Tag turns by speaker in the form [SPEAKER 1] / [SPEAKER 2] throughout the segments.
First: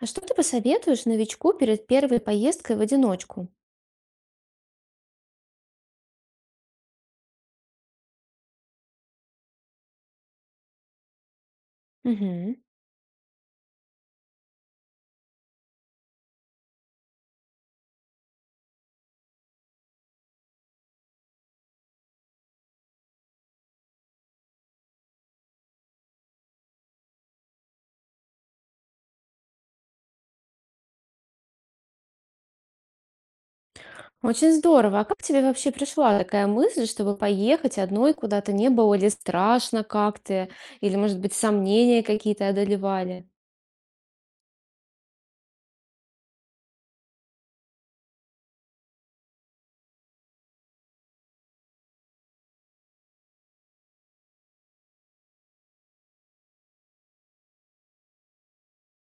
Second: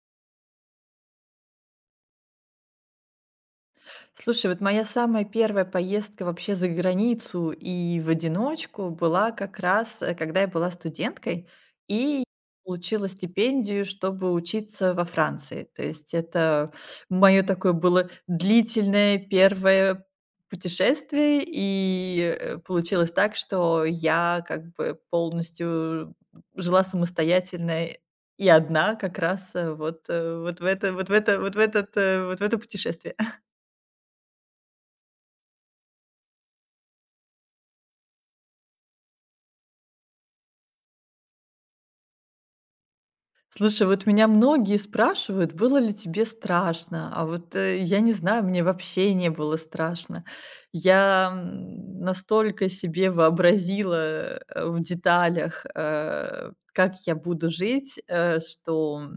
[SPEAKER 1] А что ты посоветуешь новичку перед первой поездкой в одиночку?
[SPEAKER 2] Слушай, вот моя самая первая поездка вообще за границу и в одиночку была как раз, когда я была студенткой и
[SPEAKER 1] Мгм.
[SPEAKER 2] получила стипендию, чтобы учиться во Франции. То есть это мое такое было длительное первое путешествие, и получилось так, что я как бы полностью жила самостоятельно и одна как раз вот в это, вот в этот, э, вот в это путешествие.
[SPEAKER 1] Очень здорово. А как тебе вообще пришла такая мысль, чтобы поехать одной куда-то? Не было ли страшно как-то? Или, может быть, сомнения какие-то одолевали?
[SPEAKER 2] Слушай, вот меня многие спрашивают, было ли тебе страшно, а вот я не знаю, мне вообще не было страшно. Я настолько себе вообразила в деталях, как я буду жить, э, что,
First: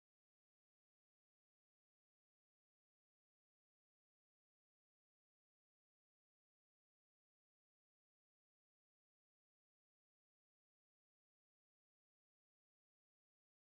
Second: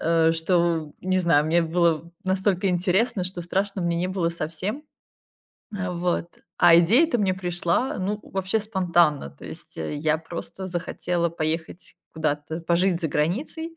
[SPEAKER 2] э, что, не знаю, мне было настолько интересно, что страшно мне не было совсем. А, вот. А идея-то мне пришла, ну, вообще спонтанно. То есть, я просто захотела поехать куда-то пожить за границей.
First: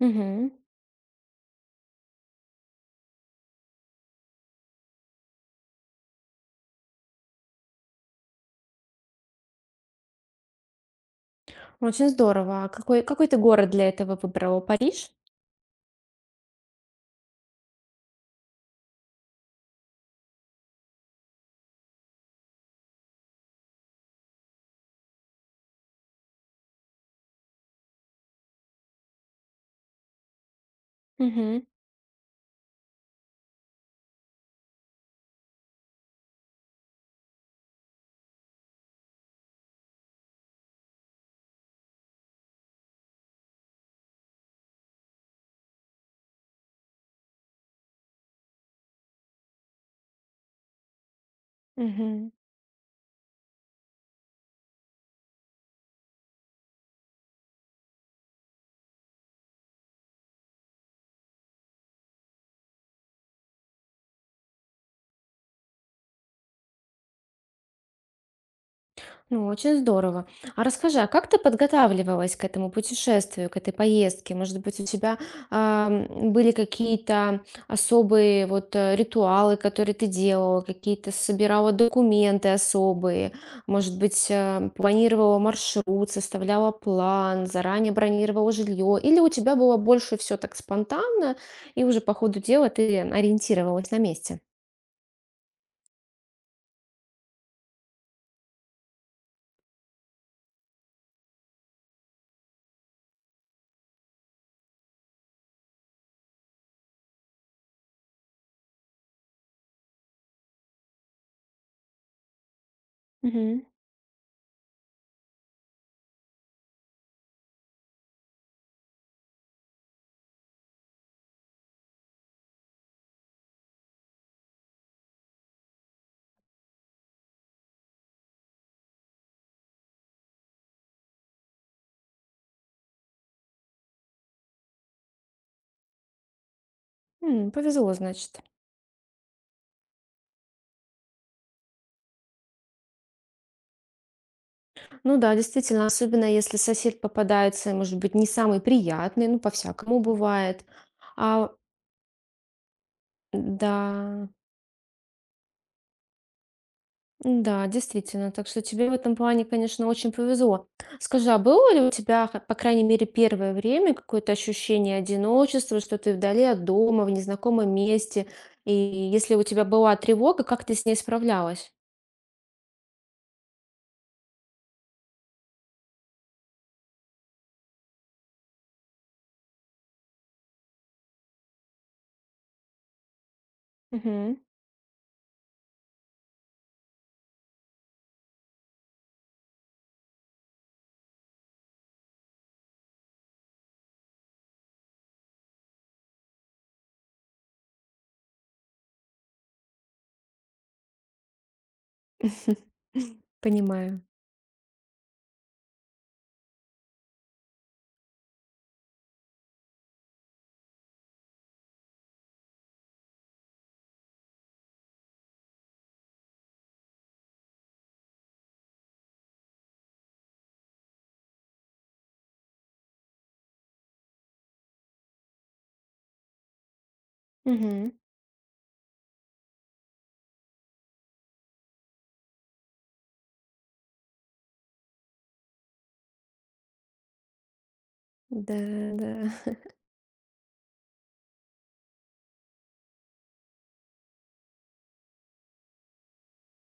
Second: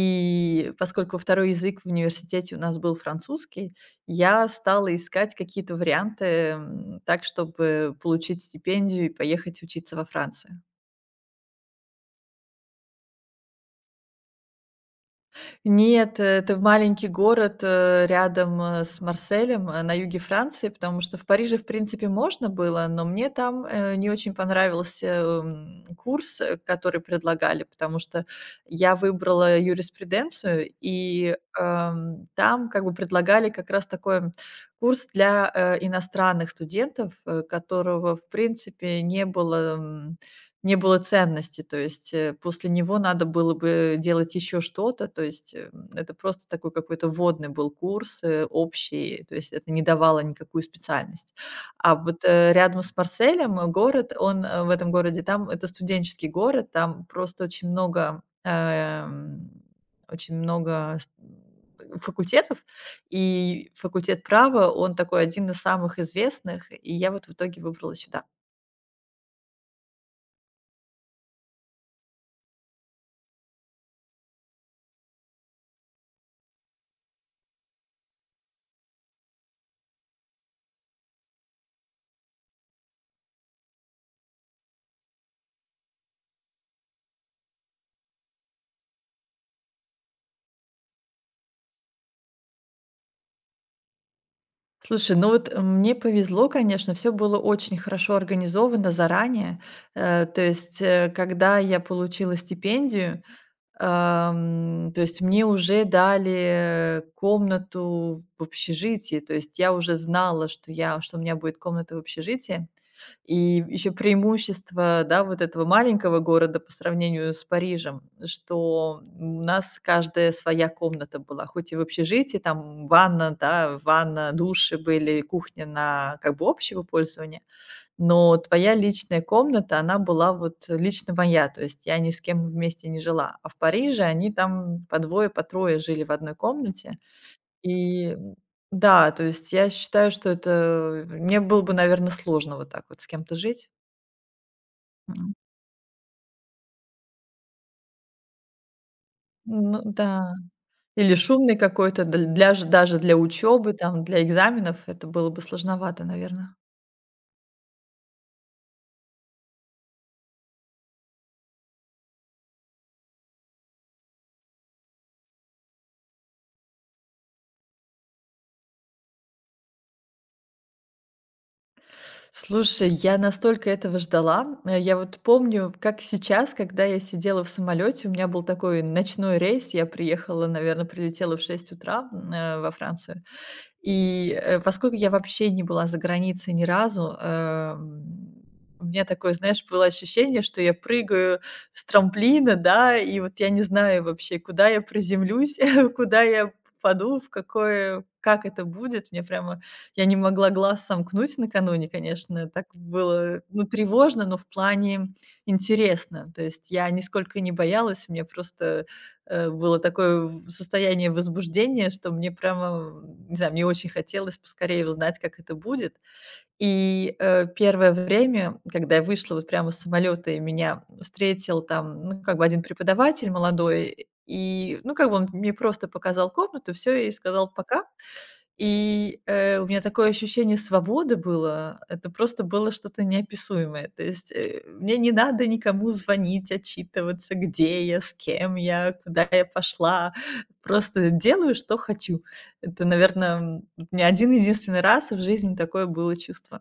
[SPEAKER 1] Мгм.
[SPEAKER 2] поскольку второй язык в университете у нас был французский, я стала искать какие-то варианты, так, чтобы получить стипендию и поехать учиться во Францию.
[SPEAKER 1] Очень здорово. А какой ты город для этого выбрала? Париж?
[SPEAKER 2] Нет, это маленький город, рядом, с Марселем, на юге Франции, потому что в Париже, в принципе, можно было, но мне там, не очень понравился, курс, который предлагали, потому что я выбрала юриспруденцию, и,
[SPEAKER 1] Мгм.
[SPEAKER 2] там как бы предлагали как раз такой, курс для, иностранных студентов, которого, в принципе, не было, не было ценности. То есть, после него надо было бы делать еще что-то. То есть, это просто такой какой-то вводный был курс, общий, то есть это не давало никакую специальность. А вот,
[SPEAKER 1] Мгм.
[SPEAKER 2] рядом с Марселем, в этом городе, там это студенческий город, там просто очень много ст факультетов, и факультет права, он такой один из самых известных, и я вот в итоге выбрала сюда.
[SPEAKER 1] Ну, очень здорово. А расскажи, а как ты подготавливалась к этому путешествию, к этой поездке? Может быть, у тебя были какие-то особые вот ритуалы, которые ты делала, какие-то собирала документы особые, может быть, планировала маршрут, составляла план, заранее бронировала жилье, или у тебя было больше все так спонтанно, и уже по ходу дела ты ориентировалась на месте?
[SPEAKER 2] Слушай, ну вот мне повезло, конечно, все было очень хорошо организовано заранее. То есть, когда я получила стипендию, то есть мне уже дали комнату в общежитии. То есть я уже знала, что у меня будет комната в общежитии.
[SPEAKER 1] Мгм.
[SPEAKER 2] И еще преимущество, да, вот этого маленького города по сравнению с Парижем, что у нас каждая своя комната была, хоть и в общежитии, там ванна, да, ванна, души были, кухня на как бы общего пользования, но твоя личная комната, она была вот лично моя, то есть я ни с кем вместе не жила. А в Париже они там по двое, по трое жили в одной комнате.
[SPEAKER 1] М, повезло,
[SPEAKER 2] И
[SPEAKER 1] значит.
[SPEAKER 2] да, то есть я считаю, что это мне было бы, наверное, сложно вот так вот с кем-то жить.
[SPEAKER 1] Ну да,
[SPEAKER 2] М,
[SPEAKER 1] действительно, особенно если сосед попадается, может быть, не самый приятный, ну,
[SPEAKER 2] ну
[SPEAKER 1] по-всякому
[SPEAKER 2] да.
[SPEAKER 1] бывает.
[SPEAKER 2] Или
[SPEAKER 1] А,
[SPEAKER 2] шумный какой-то, дл для ж даже для учебы там, для
[SPEAKER 1] да,
[SPEAKER 2] экзаменов это было бы сложновато, наверное.
[SPEAKER 1] да, действительно. Так что тебе в этом плане, конечно, очень повезло. Скажи, а было ли у тебя, по крайней мере, первое время какое-то ощущение одиночества, что ты вдали от дома, в незнакомом месте? И если у тебя была тревога, как ты с ней справлялась?
[SPEAKER 2] Слушай, я настолько этого ждала. Я вот помню, как сейчас, когда я сидела в самолете, у меня был такой ночной рейс, я приехала, наверное, прилетела в 6 утра, во Францию. И,
[SPEAKER 1] Мгм.
[SPEAKER 2] поскольку я вообще не была за границей ни разу, у меня такое, знаешь, было ощущение, что я прыгаю с трамплина, да, и вот я не знаю вообще, куда я приземлюсь, куда я попаду, в какое как это будет. Мне прямо Я не могла глаз сомкнуть накануне, конечно. Так было, ну,
[SPEAKER 1] Понимаю.
[SPEAKER 2] тревожно, но в плане интересно. То есть я нисколько не боялась, мне просто было такое в состояние возбуждения, что не знаю, мне очень хотелось поскорее узнать, как это будет. И, первое время, когда я вышла вот прямо с самолета, и меня встретил там, ну, как бы один преподаватель молодой, и, ну, как бы он мне просто показал комнату, все и сказал: "Пока".
[SPEAKER 1] Мгм.
[SPEAKER 2] И, у меня такое ощущение свободы было. Это просто было что-то неописуемое. То есть, мне не надо никому звонить, отчитываться, где я, с
[SPEAKER 1] Да,
[SPEAKER 2] кем я, куда я
[SPEAKER 1] да.
[SPEAKER 2] пошла. Просто делаю, что хочу. Это, наверное, у меня один единственный раз в жизни такое было чувство.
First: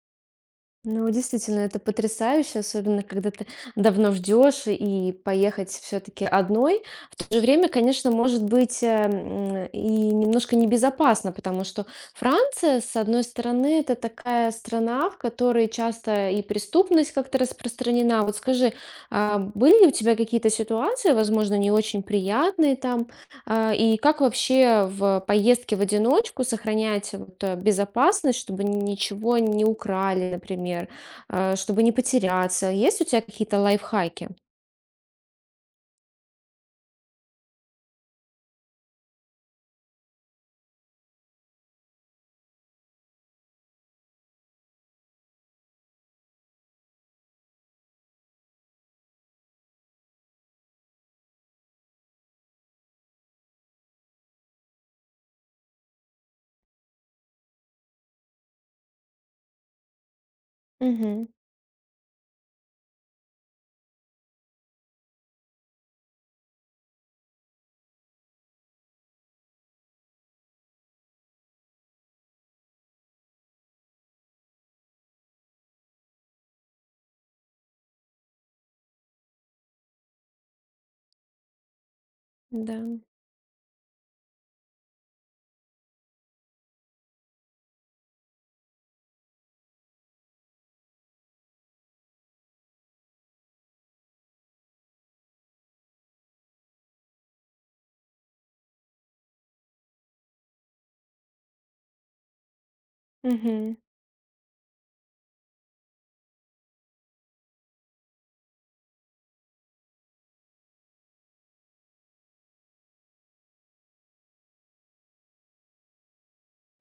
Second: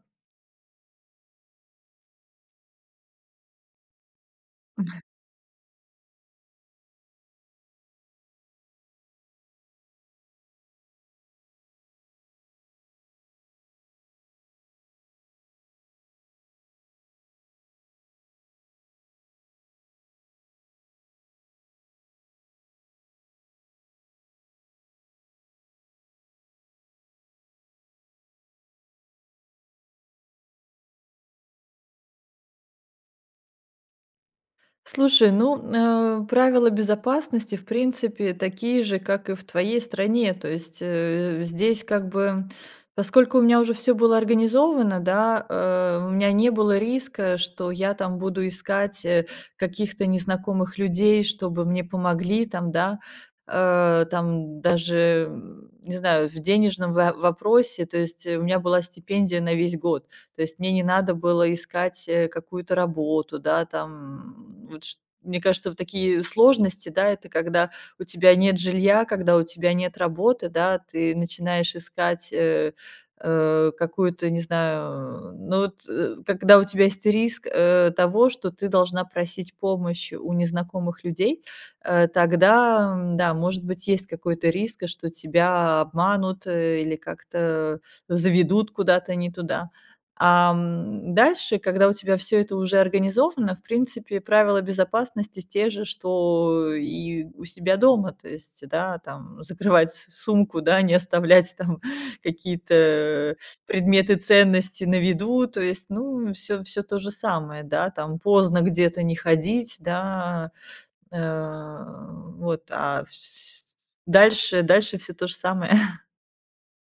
[SPEAKER 1] Ну, действительно, это потрясающе, особенно когда ты давно ждешь и поехать все-таки одной. В то же время, конечно, может быть и немножко небезопасно, потому что Франция, с одной стороны, это такая страна, в которой часто и преступность как-то распространена. Вот скажи, а были ли у тебя какие-то ситуации, возможно, не очень приятные там, и как вообще в поездке в одиночку сохранять безопасность, чтобы ничего не украли, например, чтобы не потеряться? Есть у тебя какие-то лайфхаки?
[SPEAKER 2] Слушай, ну, правила безопасности, в принципе, такие же, как и в твоей стране. То есть, здесь как бы, поскольку у меня уже все было организовано, да, у меня не было риска, что я там буду искать, каких-то незнакомых людей, чтобы мне помогли там, да. Там даже, не знаю, в денежном во вопросе. То есть, у меня была стипендия на весь год. То есть мне не надо
[SPEAKER 1] Мгм.
[SPEAKER 2] было искать, какую-то работу, да, там, вот ш мне кажется, вот такие сложности, да, это когда у тебя нет жилья, когда у тебя нет работы, да, ты начинаешь искать, какую-то, не знаю, ну вот, когда у тебя есть риск, того, что ты должна просить помощи у незнакомых людей,
[SPEAKER 1] Да.
[SPEAKER 2] тогда, да, может быть, есть какой-то риск, что тебя обманут, или как-то заведут куда-то не туда. Дальше, когда у тебя все это уже организовано, в принципе, правила безопасности те же, что и у себя дома. То есть, да, там закрывать с сумку, да, не оставлять там какие-то
[SPEAKER 1] Мгм.
[SPEAKER 2] предметы ценности на виду. То есть, ну, все, все то же самое, да, там поздно где-то не ходить, да, э, вот, а вс дальше дальше все то же самое.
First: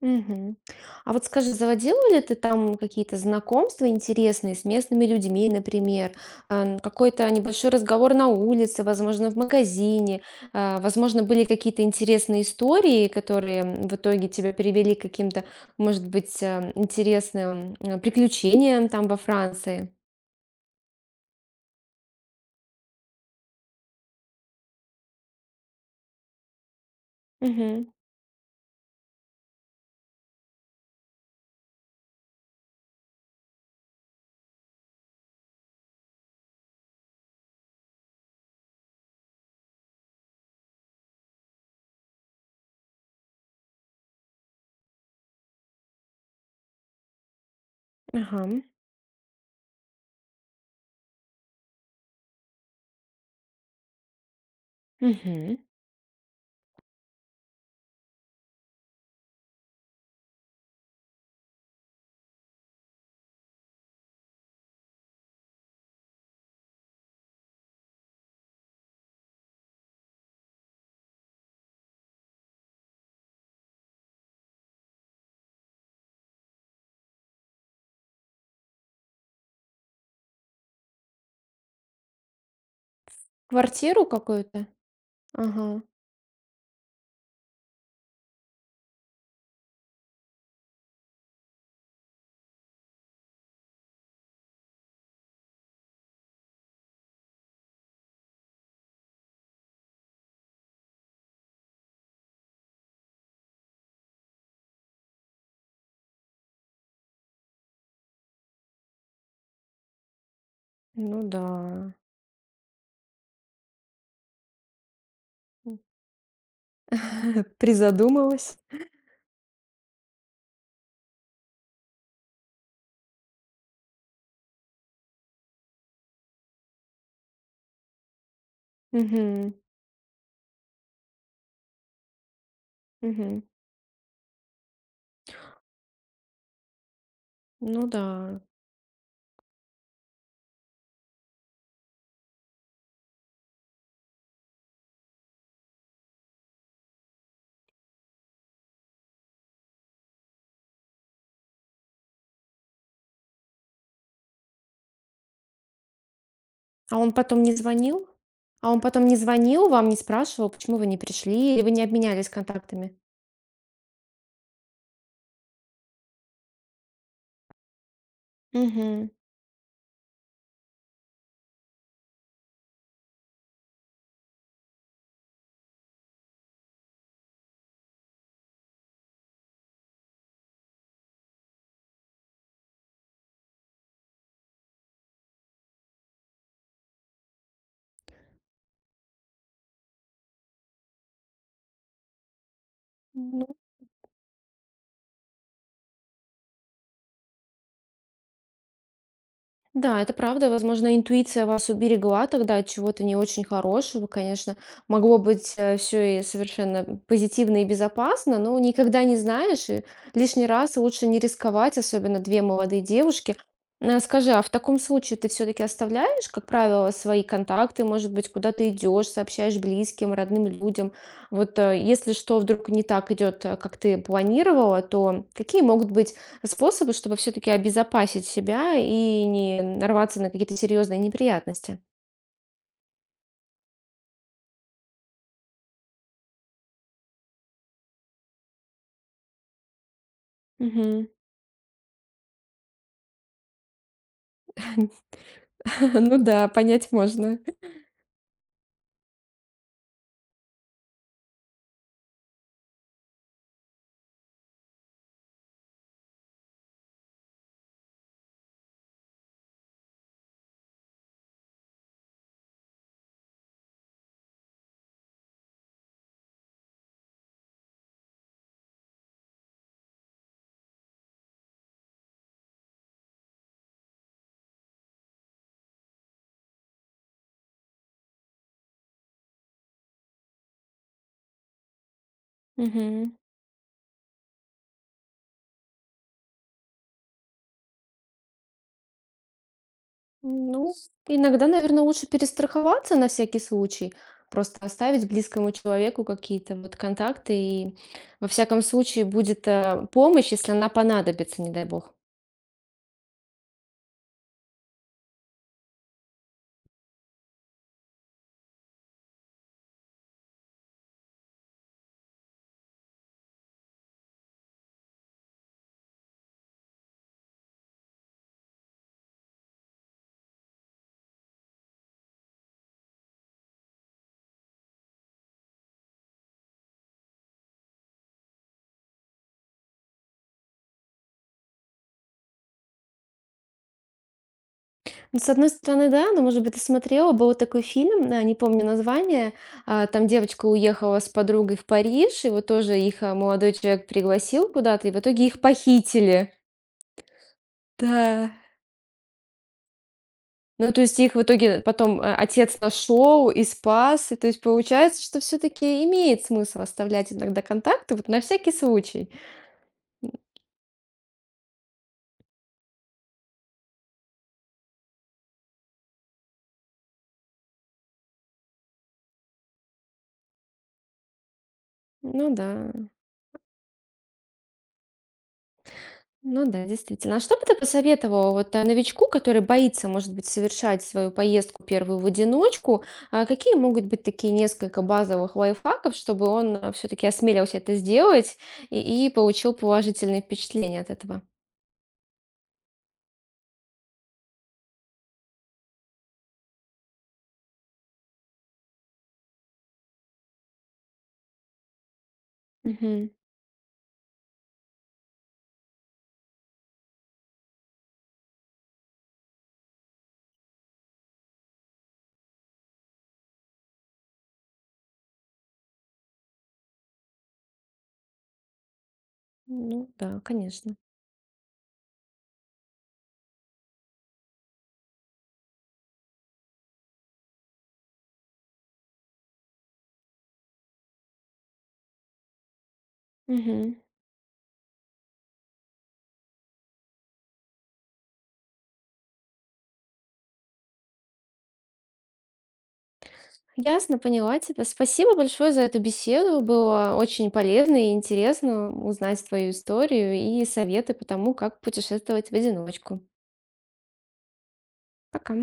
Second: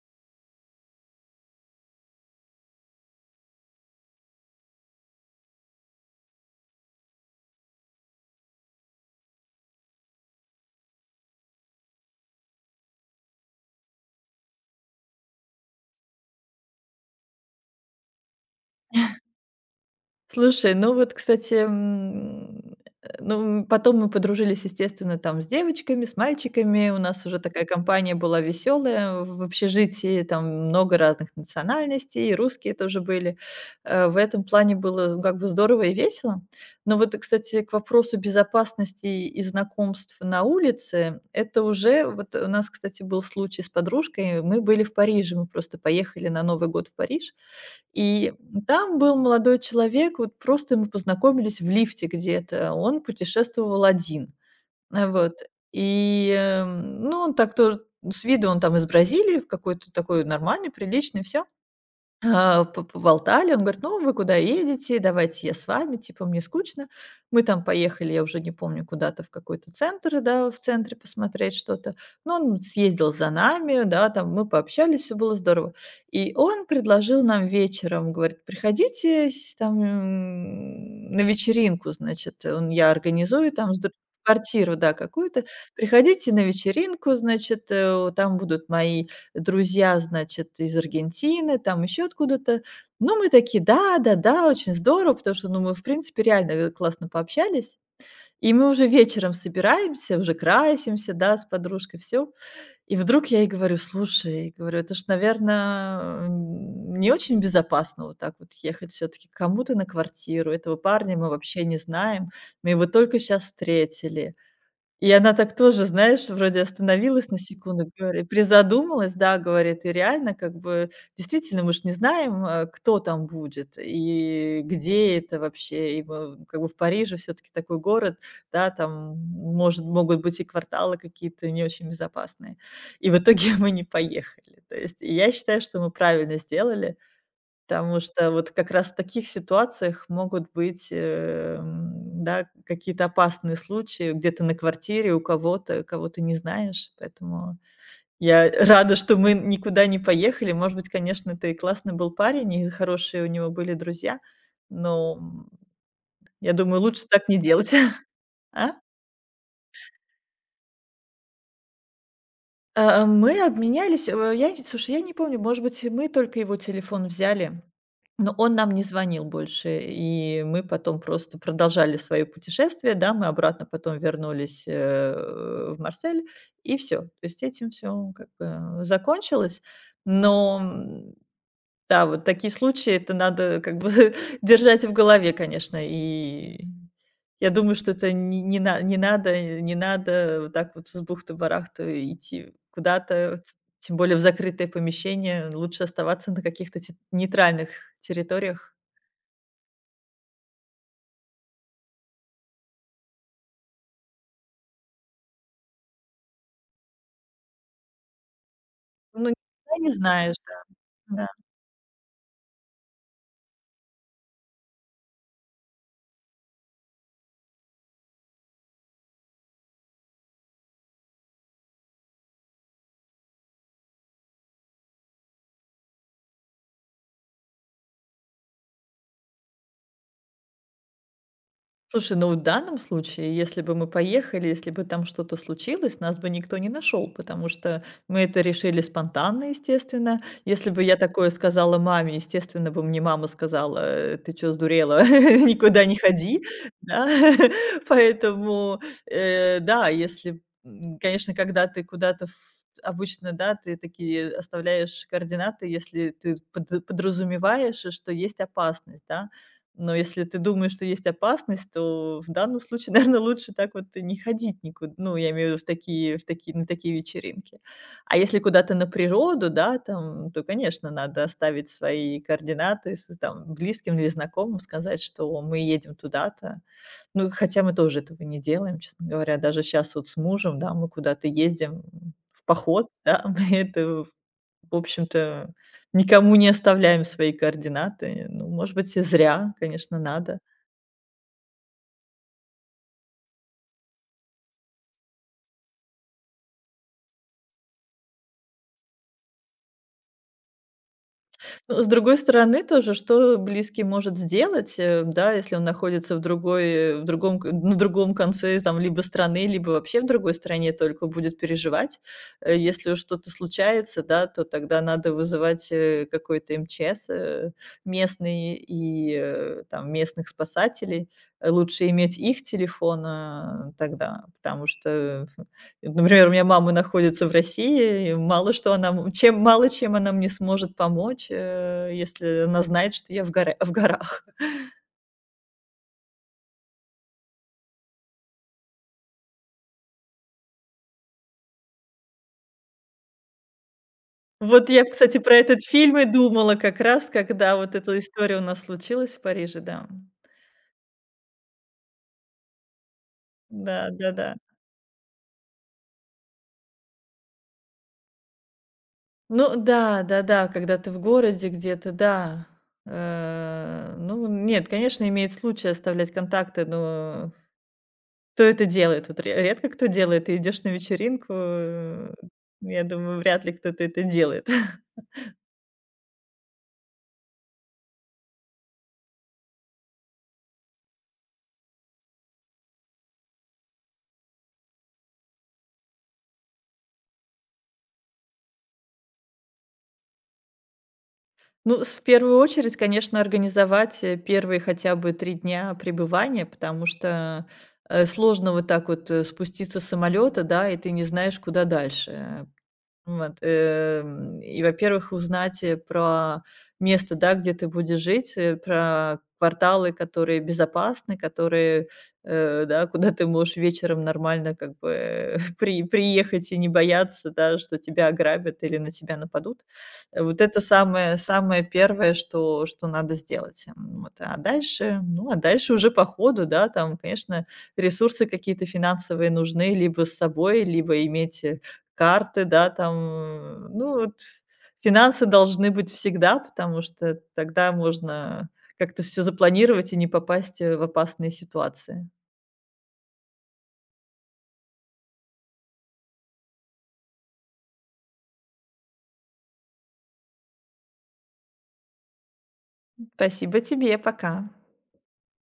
[SPEAKER 1] Мгм. А вот скажи, заводила ли ты там какие-то знакомства интересные с местными людьми, например, какой-то небольшой разговор на улице, возможно, в магазине, возможно, были какие-то интересные истории, которые в итоге тебя привели к каким-то, может быть, интересным приключениям там во Франции?
[SPEAKER 2] Слушай, ну вот, кстати, ну, потом мы подружились, естественно, там с девочками, с мальчиками. У нас уже такая
[SPEAKER 1] Мгм.
[SPEAKER 2] компания была веселая в общежитии, там много разных национальностей, и русские тоже были. В этом плане было как бы здорово и весело. Но вот, кстати, к вопросу безопасности и знакомств на улице, это уже, вот у нас, кстати, был случай с подружкой, мы были в Париже, мы просто поехали на Новый год в Париж, и
[SPEAKER 1] Ага.
[SPEAKER 2] там был молодой человек, вот просто мы познакомились в лифте где-то. Он путешествовал один. А, вот.
[SPEAKER 1] Угу.
[SPEAKER 2] И, ну, он так тоже с виду он там из Бразилии, в какой-то такой нормальный, приличный, все. А, по поболтали. Он говорит: "Ну, вы куда едете? Давайте я с вами, типа, мне скучно". Мы там поехали, я уже не помню, куда-то в какой-то центр, да, в центре посмотреть что-то. Но он съездил за нами, да, там мы пообщались, все было здорово. И он предложил нам вечером, говорит: "Приходите с там, на вечеринку, значит". Он Я организую там с дру
[SPEAKER 1] Квартиру какую-то?
[SPEAKER 2] квартиру, да, какую-то.
[SPEAKER 1] Ага.
[SPEAKER 2] "Приходите на вечеринку, значит, там будут мои друзья, значит, из Аргентины, там еще откуда-то. Ну, мы такие: "Да-да-да, очень здорово", потому что, ну, мы, в принципе, реально, классно пообщались. И мы уже вечером собираемся, уже красимся, да, с подружкой, все. И вдруг я ей говорю: "Слушай,- говорю,- это ж, наверное, не очень безопасно вот так вот ехать все таки к кому-то на квартиру. Этого парня
[SPEAKER 1] Ну
[SPEAKER 2] мы
[SPEAKER 1] да.
[SPEAKER 2] вообще не знаем, мы его только сейчас встретили". И она так тоже, знаешь, вроде остановилась на секунду, говорит,
[SPEAKER 1] Призадумалась.
[SPEAKER 2] призадумалась, да, говорит, и реально, как бы, действительно, мы ж не знаем, кто там будет и где это вообще. И мы, как бы, в Париже все таки такой город, да, там
[SPEAKER 1] Угу.
[SPEAKER 2] может могут быть и кварталы какие-то не очень безопасные. И в
[SPEAKER 1] Мгм.
[SPEAKER 2] итоге мы не поехали. То есть и я считаю, что мы правильно сделали.
[SPEAKER 1] Ну
[SPEAKER 2] Потому
[SPEAKER 1] да.
[SPEAKER 2] что вот как раз в таких ситуациях могут быть, да, какие-то опасные случаи где-то на квартире у кого-то, кого ты не знаешь. Поэтому я рада, что мы никуда не поехали. Может быть, конечно, ты классный был парень, и хорошие у него были друзья, но, я думаю,
[SPEAKER 1] А
[SPEAKER 2] лучше
[SPEAKER 1] он
[SPEAKER 2] так не
[SPEAKER 1] потом не
[SPEAKER 2] делать.
[SPEAKER 1] звонил? А
[SPEAKER 2] А?
[SPEAKER 1] он потом не звонил вам, не спрашивал, почему вы не пришли, или вы не обменялись контактами?
[SPEAKER 2] Мы обменялись, я не слушай, я не помню, может быть, мы только его телефон взяли, но он нам не
[SPEAKER 1] Мгм.
[SPEAKER 2] звонил больше, и мы потом просто продолжали свое путешествие, да. Мы обратно потом вернулись, в Марсель, и все, то есть этим все как бы закончилось. Но, да, вот такие случаи, это надо как бы держать в голове, конечно. И я думаю, что это не не на не надо э, не надо вот так вот с бухты-барахты идти куда-то,
[SPEAKER 1] Ну
[SPEAKER 2] т тем более в закрытое помещение. Лучше оставаться на каких-то те нейтральных территориях.
[SPEAKER 1] да, это правда. Возможно, интуиция вас уберегла тогда от чего-то не очень хорошего. Конечно, могло быть все и совершенно позитивно и безопасно, но никогда не
[SPEAKER 2] Ну,
[SPEAKER 1] знаешь,
[SPEAKER 2] никогда
[SPEAKER 1] и
[SPEAKER 2] не знаешь,
[SPEAKER 1] лишний раз лучше не
[SPEAKER 2] да.
[SPEAKER 1] рисковать, особенно две молодые девушки. А скажи, а в таком случае ты все-таки оставляешь, как правило, свои контакты, может быть, куда ты идешь, сообщаешь близким, родным людям? Если что вдруг не так идет, как ты планировала, то какие могут быть способы, чтобы все-таки обезопасить себя и не нарваться на какие-то серьезные неприятности.
[SPEAKER 2] Слушай, ну, в данном случае, если бы мы поехали, если бы там что-то случилось, нас бы никто не нашел, потому что мы это решили спонтанно, естественно. Если бы я
[SPEAKER 1] Мгм.
[SPEAKER 2] такое сказала маме, естественно, бы мне мама сказала: Ты чё, сдурела? Никуда не
[SPEAKER 1] Ну
[SPEAKER 2] ходи".
[SPEAKER 1] да, понять
[SPEAKER 2] Да,
[SPEAKER 1] можно.
[SPEAKER 2] поэтому, да, если, конечно, когда ты куда-то ф обычно, да, ты такие оставляешь координаты, если ты подразумеваешь, что есть опасность, да. Но если ты думаешь, что есть опасность, то в данном случае, наверное, лучше так вот и не ходить никуда. Ну, я имею в виду в такие на такие вечеринки. А если куда-то на природу, да, там, то, конечно, надо оставить свои координаты с там близким или знакомым, сказать, что мы едем туда-то. Ну, хотя мы тоже этого не делаем, честно говоря. Даже сейчас вот с мужем, да, мы куда-то ездим в поход,
[SPEAKER 1] Мгм.
[SPEAKER 2] да, мы это в общем-то, никому не оставляем свои координаты. Ну, может быть, и зря, конечно, надо.
[SPEAKER 1] Ну, иногда, наверное, лучше перестраховаться на всякий случай, просто оставить близкому человеку какие-то вот контакты, и во всяком случае будет помощь, если она понадобится, не дай
[SPEAKER 2] Но, с
[SPEAKER 1] бог.
[SPEAKER 2] другой стороны, тоже, что близкий может сделать, да, если он находится в другой, на другом конце там либо страны, либо вообще в другой стране, только будет переживать. Если уж что-то случается, да, то тогда надо вызывать какой-то МЧС местный и там местных спасателей. Лучше иметь их телефон тогда, потому что например, у меня мама находится в России, и мало что она м чем мало чем она мне сможет помочь, если она знает, что я в горах.
[SPEAKER 1] Ну, с одной стороны, да, но, может быть, ты смотрела, был такой фильм, не помню название, там девочка уехала с подругой в Париж, и вот тоже их молодой человек пригласил
[SPEAKER 2] Вот я,
[SPEAKER 1] куда-то, и в
[SPEAKER 2] кстати,
[SPEAKER 1] итоге
[SPEAKER 2] про
[SPEAKER 1] их
[SPEAKER 2] этот фильм и
[SPEAKER 1] похитили.
[SPEAKER 2] думала как раз, когда вот эта
[SPEAKER 1] Да.
[SPEAKER 2] история у нас случилась в Париже, да.
[SPEAKER 1] Ну, то есть их в итоге потом отец нашел и спас, и то
[SPEAKER 2] Да-да-да.
[SPEAKER 1] есть получается, что все-таки имеет смысл оставлять иногда контакты, вот на всякий случай.
[SPEAKER 2] Ну да, да-да, когда ты в городе где-то, да. Ну нет, конечно, имеет случай оставлять контакты, но кто это делает? Вот ре редко кто делает. Ты идешь на вечеринку,
[SPEAKER 1] Ну да.
[SPEAKER 2] я думаю, вряд ли кто-то это делает.
[SPEAKER 1] Ну да, действительно. А что бы ты посоветовала новичку, который боится, может быть, совершать свою поездку первую в одиночку? А какие могут быть такие несколько базовых лайфхаков, чтобы он все-таки осмелился это сделать и получил положительные впечатления от этого?
[SPEAKER 2] Ну, с в первую очередь, конечно, организовать, первые хотя бы 3 дня пребывания, потому что, сложно вот так вот, спуститься с самолета, да, и ты не знаешь, куда дальше.
[SPEAKER 1] Мгм.
[SPEAKER 2] Вот, и, во-первых, узнать, про место, да, где ты будешь жить, про кварталы, которые безопасны, которые, да, куда ты можешь вечером нормально как бы приехать и не бояться, да, что тебя ограбят или на тебя нападут.
[SPEAKER 1] Ну да,
[SPEAKER 2] Вот это
[SPEAKER 1] конечно.
[SPEAKER 2] самое самое первое, что что надо сделать. Вот, а дальше ну, а дальше уже по ходу, да, там, конечно, ресурсы какие-то финансовые нужны либо с собой, либо иметь, карты, да, там,
[SPEAKER 1] Мгм.
[SPEAKER 2] ну, вот финансы должны быть всегда, потому что тогда можно как-то все запланировать и не попасть, в опасные ситуации.
[SPEAKER 1] Ясно, поняла тебя. Спасибо большое за эту беседу. Было очень полезно и интересно узнать твою историю и советы по тому, как путешествовать в одиночку.
[SPEAKER 2] Спасибо тебе, пока.
[SPEAKER 1] Пока.